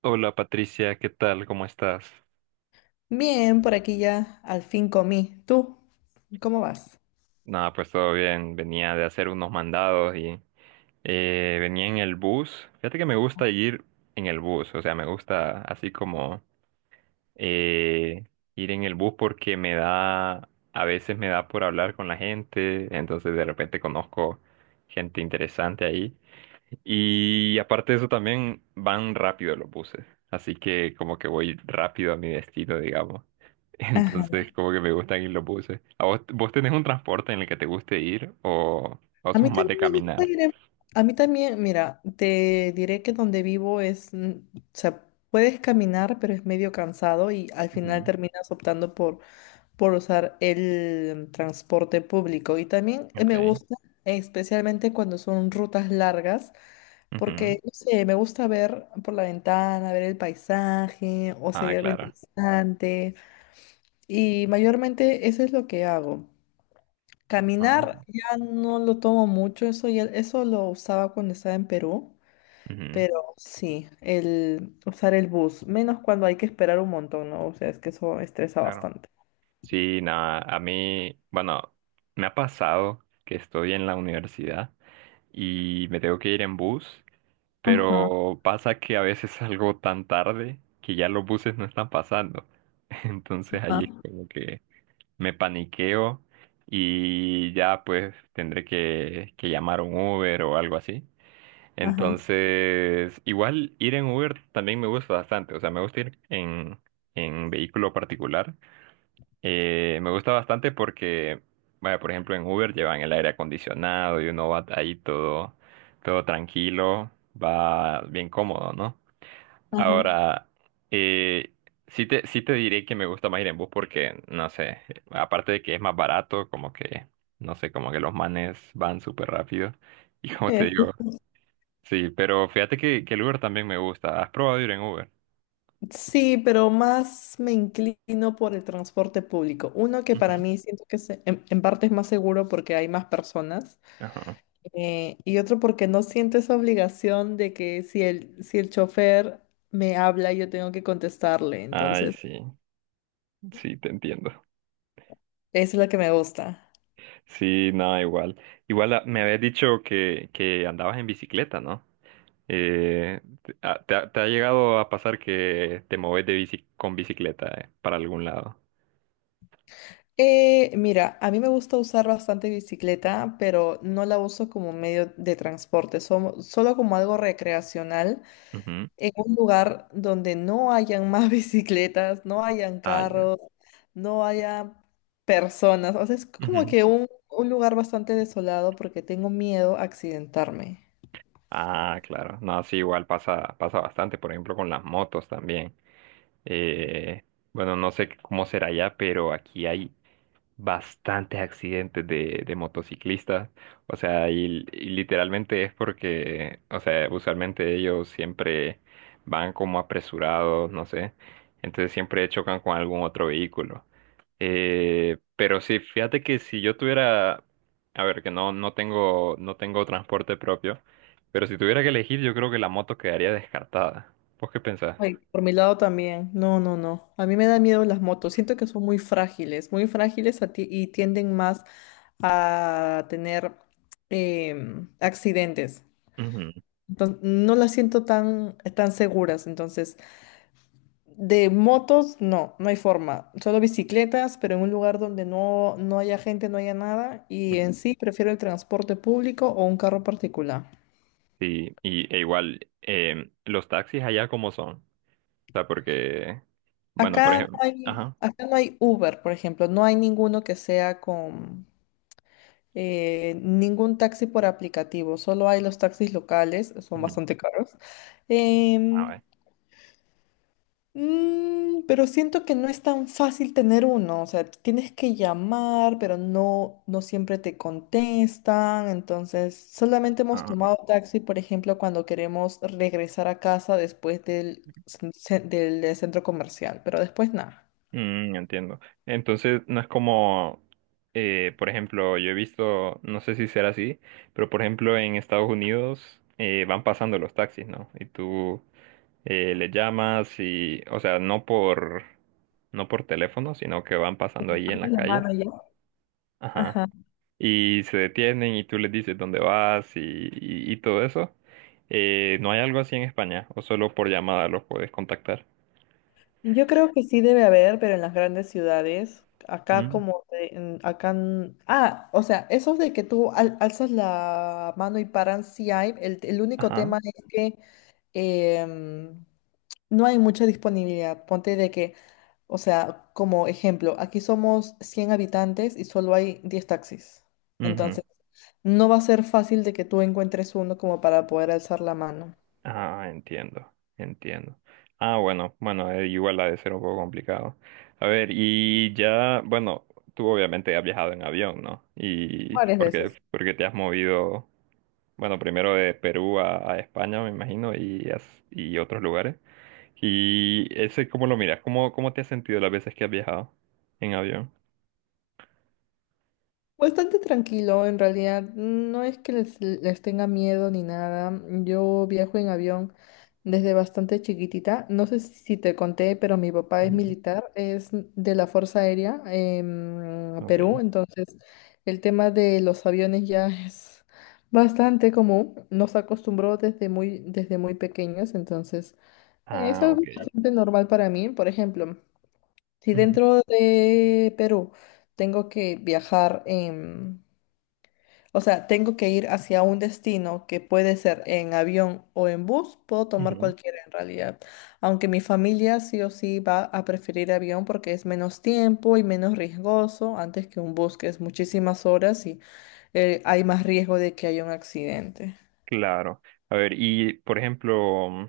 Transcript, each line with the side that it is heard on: right: Hola Patricia, ¿qué tal? ¿Cómo estás?
left: Bien, por aquí ya al fin comí. ¿Tú? ¿Cómo vas?
right: Nada, pues todo bien. Venía de hacer unos mandados y venía en el bus. Fíjate que me gusta ir en el bus, o sea, me gusta así como eh, ir en el bus porque me da, a veces me da por hablar con la gente, entonces de repente conozco gente interesante ahí. Y aparte de eso también van rápido los buses, así que como que voy rápido a mi destino, digamos.
left: Ajá.
right: Entonces, como que me gusta ir lo puse. ¿A vos, vos tenés un transporte en el que te guste ir o
left: A mí
right: sos más de
left: también me gusta
right: caminar?
left: ir en- A mí también, mira, te diré que donde vivo es, o sea, puedes caminar, pero es medio cansado y al final
right: Ujú.
left: terminas optando por usar el transporte público. Y también me
right: Ok.
left: gusta, especialmente cuando son rutas largas,
right: Ujú.
left: porque, no sé, me gusta ver por la ventana, ver el paisaje o si
right: Ah,
left: hay algo
right: claro.
left: interesante. Y mayormente eso es lo que hago. Caminar
right: Ah.
left: ya no lo tomo mucho, eso lo usaba cuando estaba en Perú,
right: Ujú.
left: pero sí, el usar el bus, menos cuando hay que esperar un montón, ¿no? O sea, es que eso estresa
right: Claro.
left: bastante.
right: Sí, nada, a mí, bueno, me ha pasado que estoy en la universidad y me tengo que ir en bus,
left: Ajá,
right: pero pasa que a veces salgo tan tarde que ya los buses no están pasando. Entonces
left: ajá,
right: ahí es como que me paniqueo y ya pues tendré que llamar un Uber o algo así.
left: ajá,
right: Entonces, igual ir en Uber también me gusta bastante, o sea, me gusta ir en vehículo particular. Me gusta bastante porque, vaya, por ejemplo, en Uber llevan el aire acondicionado y uno va ahí todo, todo tranquilo, va bien cómodo, ¿no?
left: ajá.
right: Ahora, eh, sí te diré que me gusta más ir en bus porque, no sé, aparte de que es más barato, como que, no sé, como que los manes van súper rápido. Y como te
left: Eh,
right: digo, sí, pero fíjate que el Uber también me gusta. ¿Has probado ir en Uber?
left: Sí, pero más me inclino por el transporte público. Uno que para
right: Ujú.
left: mí siento que es en parte es más seguro porque hay más personas.
right: Ajá.
left: Y otro porque no siento esa obligación de que si el chofer me habla, yo tengo que contestarle.
right: Ay,
left: Entonces,
right: sí, sí, te entiendo.
left: esa es la que me gusta.
right: Sí, no, igual. Igual ah, me habías dicho que andabas en bicicleta, ¿no? Te ha llegado a pasar que te moves de bici, con bicicleta, para algún lado?
left: Mira, a mí me gusta usar bastante bicicleta, pero no la uso como medio de transporte, solo como algo recreacional
right: Ujú.
left: en un lugar donde no hayan más bicicletas, no hayan
right: Ah, ya.
left: carros, no haya personas. O sea, es como
right: Ujú.
left: que un lugar bastante desolado porque tengo miedo a accidentarme.
right: Ah, claro. No, sí, igual pasa, pasa bastante, por ejemplo, con las motos también. Eh, bueno, no sé cómo será allá, pero aquí hay bastantes accidentes de motociclistas. O sea, y literalmente es porque, o sea, usualmente ellos siempre van como apresurados, no sé. Entonces siempre chocan con algún otro vehículo. Pero sí, fíjate que si yo tuviera, a ver, que no, no tengo transporte propio. Pero si tuviera que elegir, yo creo que la moto quedaría descartada. ¿Vos qué pensás?
left: Ay, por mi lado también. No, no, no. A mí me da miedo las motos. Siento que son muy frágiles y tienden más a tener accidentes.
right: Ujú.
left: Entonces, no las siento tan, tan seguras. Entonces, de motos, no, no hay forma. Solo bicicletas, pero en un lugar donde no, no haya gente, no haya nada. Y en sí, prefiero el transporte público o un carro particular.
right: Sí, y igual, los taxis allá como son. O sea, porque, bueno, por
left: Acá no
right: ejemplo,
left: hay,
right: ajá,
left: acá no hay Uber, por ejemplo. No hay ninguno que sea con ningún taxi por aplicativo, solo hay los taxis locales, son
right: ujú,
left: bastante caros.
right: a
left: Em,
right: ver,
left: pero siento que no es tan fácil tener uno, o sea, tienes que llamar, pero no, no siempre te contestan, entonces solamente
right: ah,
left: hemos
right: ah, ah.
left: tomado taxi, por ejemplo, cuando queremos regresar a casa después del centro comercial, pero después nada.
right: Mm, entiendo. Entonces, no es como, por ejemplo, yo he visto, no sé si será así, pero por ejemplo, en Estados Unidos van pasando los taxis, ¿no? Y tú le llamas y, o sea, no por teléfono, sino que van pasando ahí en
left: Levantas
right: la
left: la
right: calle.
left: mano ya.
right: Ajá.
left: Ajá.
right: Y se detienen y tú les dices dónde vas y todo eso. ¿No hay algo así en España? ¿O solo por llamada los puedes contactar?
left: Yo creo que sí debe haber, pero en las grandes ciudades, acá
right: Mm.
left: como, te- en- acá, n- ah, o sea, esos de que tú al- alzas la mano y paran, sí hay, el único
right: Ajá.
left: tema es que em, no hay mucha disponibilidad. Ponte de que, o sea, como ejemplo, aquí somos 100 habitantes y solo hay 10 taxis.
right: Ujú.
left: Entonces, no va a ser fácil de que tú encuentres uno como para poder alzar la mano.
right: Ah, entiendo, entiendo. Ah, bueno, bueno, igual ha de ser un poco complicado. A ver, y ya, bueno, tú obviamente has viajado en avión, ¿no? Y
left: Varias veces.
right: porque te has movido. Bueno, primero de Perú a España, me imagino, y otros lugares. ¿Y ese cómo lo miras? ¿Cómo, cómo te has sentido las veces que has viajado en avión?
left: Bastante tranquilo, en realidad. No es que les tenga miedo ni nada. Yo viajo en avión desde bastante chiquitita. No sé si te conté, pero mi papá es
right: Ujú.
left: militar, es de la Fuerza Aérea en
right: Ok.
left: Perú, entonces el tema de los aviones ya es bastante común. Nos acostumbró desde muy pequeños, entonces es
right: Ah,
left: algo
right: ok.
left: bastante normal para mí. Por ejemplo, si
right: Ujú,
left: dentro de Perú tengo que viajar en o sea, tengo que ir hacia un destino que puede ser en avión o en bus, puedo tomar
right: ujú.
left: cualquiera en realidad. Aunque mi familia sí o sí va a preferir avión porque es menos tiempo y menos riesgoso antes que un bus, que es muchísimas horas y hay más riesgo de que haya un accidente.
right: Claro. A ver, y por ejemplo, mm,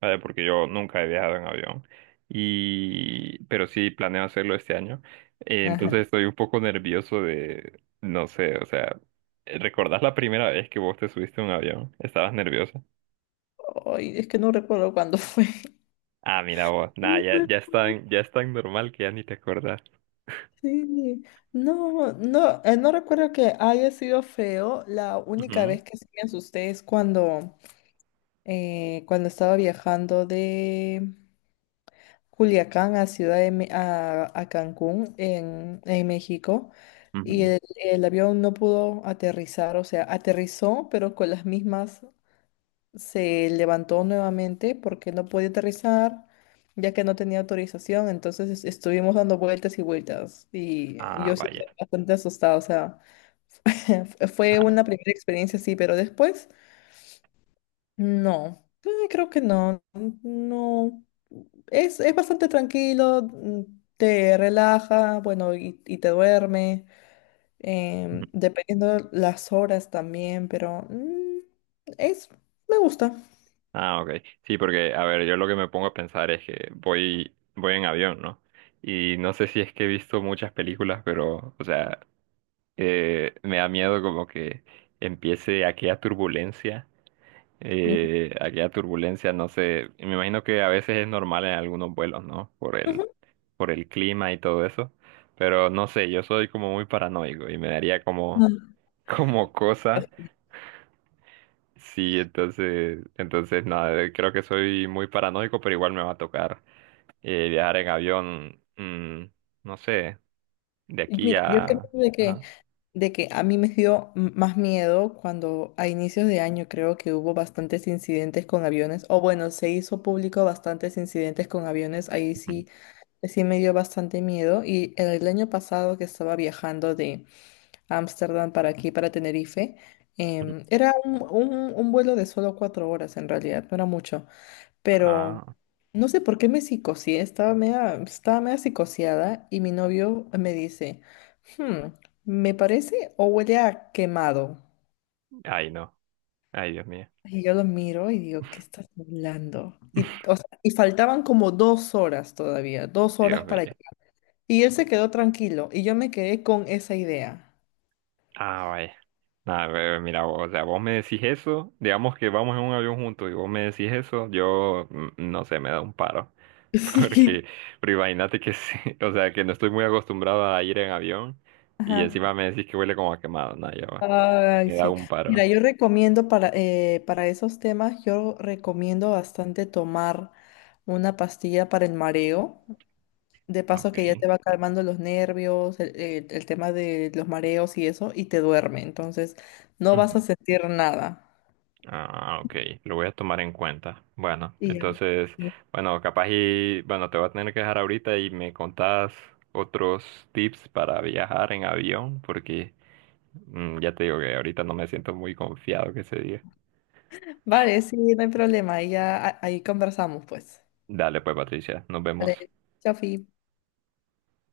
right: a ver, porque yo nunca he viajado en avión, y pero sí planeo hacerlo este año.
left: Ajá.
right: Entonces estoy un poco nervioso de, no sé, o sea, ¿recordás la primera vez que vos te subiste a un avión? ¿Estabas nervioso?
left: Ay, es que no recuerdo cuándo fue.
right: Ah, mira vos. Nada,
left: No,
right: ya es tan normal que ya ni te acordás.
left: sí, no, no, no recuerdo que haya sido feo. La única
right: Ujú,
left: vez que sí me asusté es cuando cuando estaba viajando de Culiacán a a Cancún en México y
right: ujú.
left: el avión no pudo aterrizar, o sea, aterrizó, pero con las mismas se levantó nuevamente porque no podía aterrizar ya que no tenía autorización, entonces estuvimos dando vueltas y vueltas y
right: Ah,
left: yo sí
right: vaya.
left: estaba bastante asustada, o sea, fue
right: Ah,
left: una primera experiencia, sí, pero después... No, creo que no, no, es bastante tranquilo, te relaja, bueno, y te duerme,
right: ujú.
left: dependiendo las horas también, pero es, me gusta.
right: Ah, ok. Sí, porque, a ver, yo lo que me pongo a pensar es que voy, voy en avión, ¿no? Y no sé si es que he visto muchas películas, pero, o sea, me da miedo como que empiece aquella turbulencia.
left: Ujú,
right: Aquella turbulencia, no sé, me imagino que a veces es normal en algunos vuelos, ¿no?
left: ujú.
right: Por el clima y todo eso, pero no sé, yo soy como muy paranoico y me daría como,
left: Ah,
right: como cosa, sí, entonces, entonces nada, creo que soy muy paranoico, pero igual me va a tocar viajar en avión, mm, no sé, de
left: y
right: aquí
left: mira, yo creo
right: a...
left: de que,
right: Ajá.
left: de que a mí me dio más miedo cuando a inicios de año creo que hubo bastantes incidentes con aviones, o bueno, se hizo público bastantes incidentes con aviones, ahí sí. Sí me dio bastante miedo y el año pasado que estaba viajando de Ámsterdam para aquí, para Tenerife,
right: Ujú.
left: era un vuelo de solo 4 horas en realidad, no era mucho, pero
right: Ah,
left: no sé por qué me psicoseé, estaba media psicoseada y mi novio me dice, "Hmm, ¿me parece o huele a quemado?"
right: ay no, ay Dios mío,
left: Y yo lo miro y digo, ¿qué estás hablando? Y, o sea, y faltaban como 2 horas todavía, 2 horas
right: Dios
left: para
right: mío.
left: Y él se quedó tranquilo y yo me quedé con esa idea.
right: Ah, vaya. Nada, pero mira, vos, o sea, vos me decís eso, digamos que vamos en un avión juntos y vos me decís eso, yo mm, no sé, me da un paro.
left: Sí.
right: Porque, pero imagínate que sí, o sea, que no estoy muy acostumbrado a ir en avión y
left: Ajá.
right: encima me decís que huele como a quemado, nada, ya va.
left: Ay,
right: Me da
left: sí.
right: un paro.
left: Mira, yo recomiendo para esos temas, yo recomiendo bastante tomar una pastilla para el mareo. De paso que ya
right: Ok.
left: te va calmando los nervios, el tema de los mareos y eso, y te duerme. Entonces, no vas a
right: Ujú.
left: sentir nada.
right: Ah, ok, lo voy a tomar en cuenta. Bueno,
left: Y ya.
right: entonces,
left: Sí.
right: bueno, capaz y, bueno, te voy a tener que dejar ahorita y me contás otros tips para viajar en avión, porque mm, ya te digo que ahorita no me siento muy confiado que se diga.
left: Vale, sí, no hay problema. Y ya ahí conversamos, pues.
right: Dale pues, Patricia, nos vemos.
left: Vale, chao, Fi.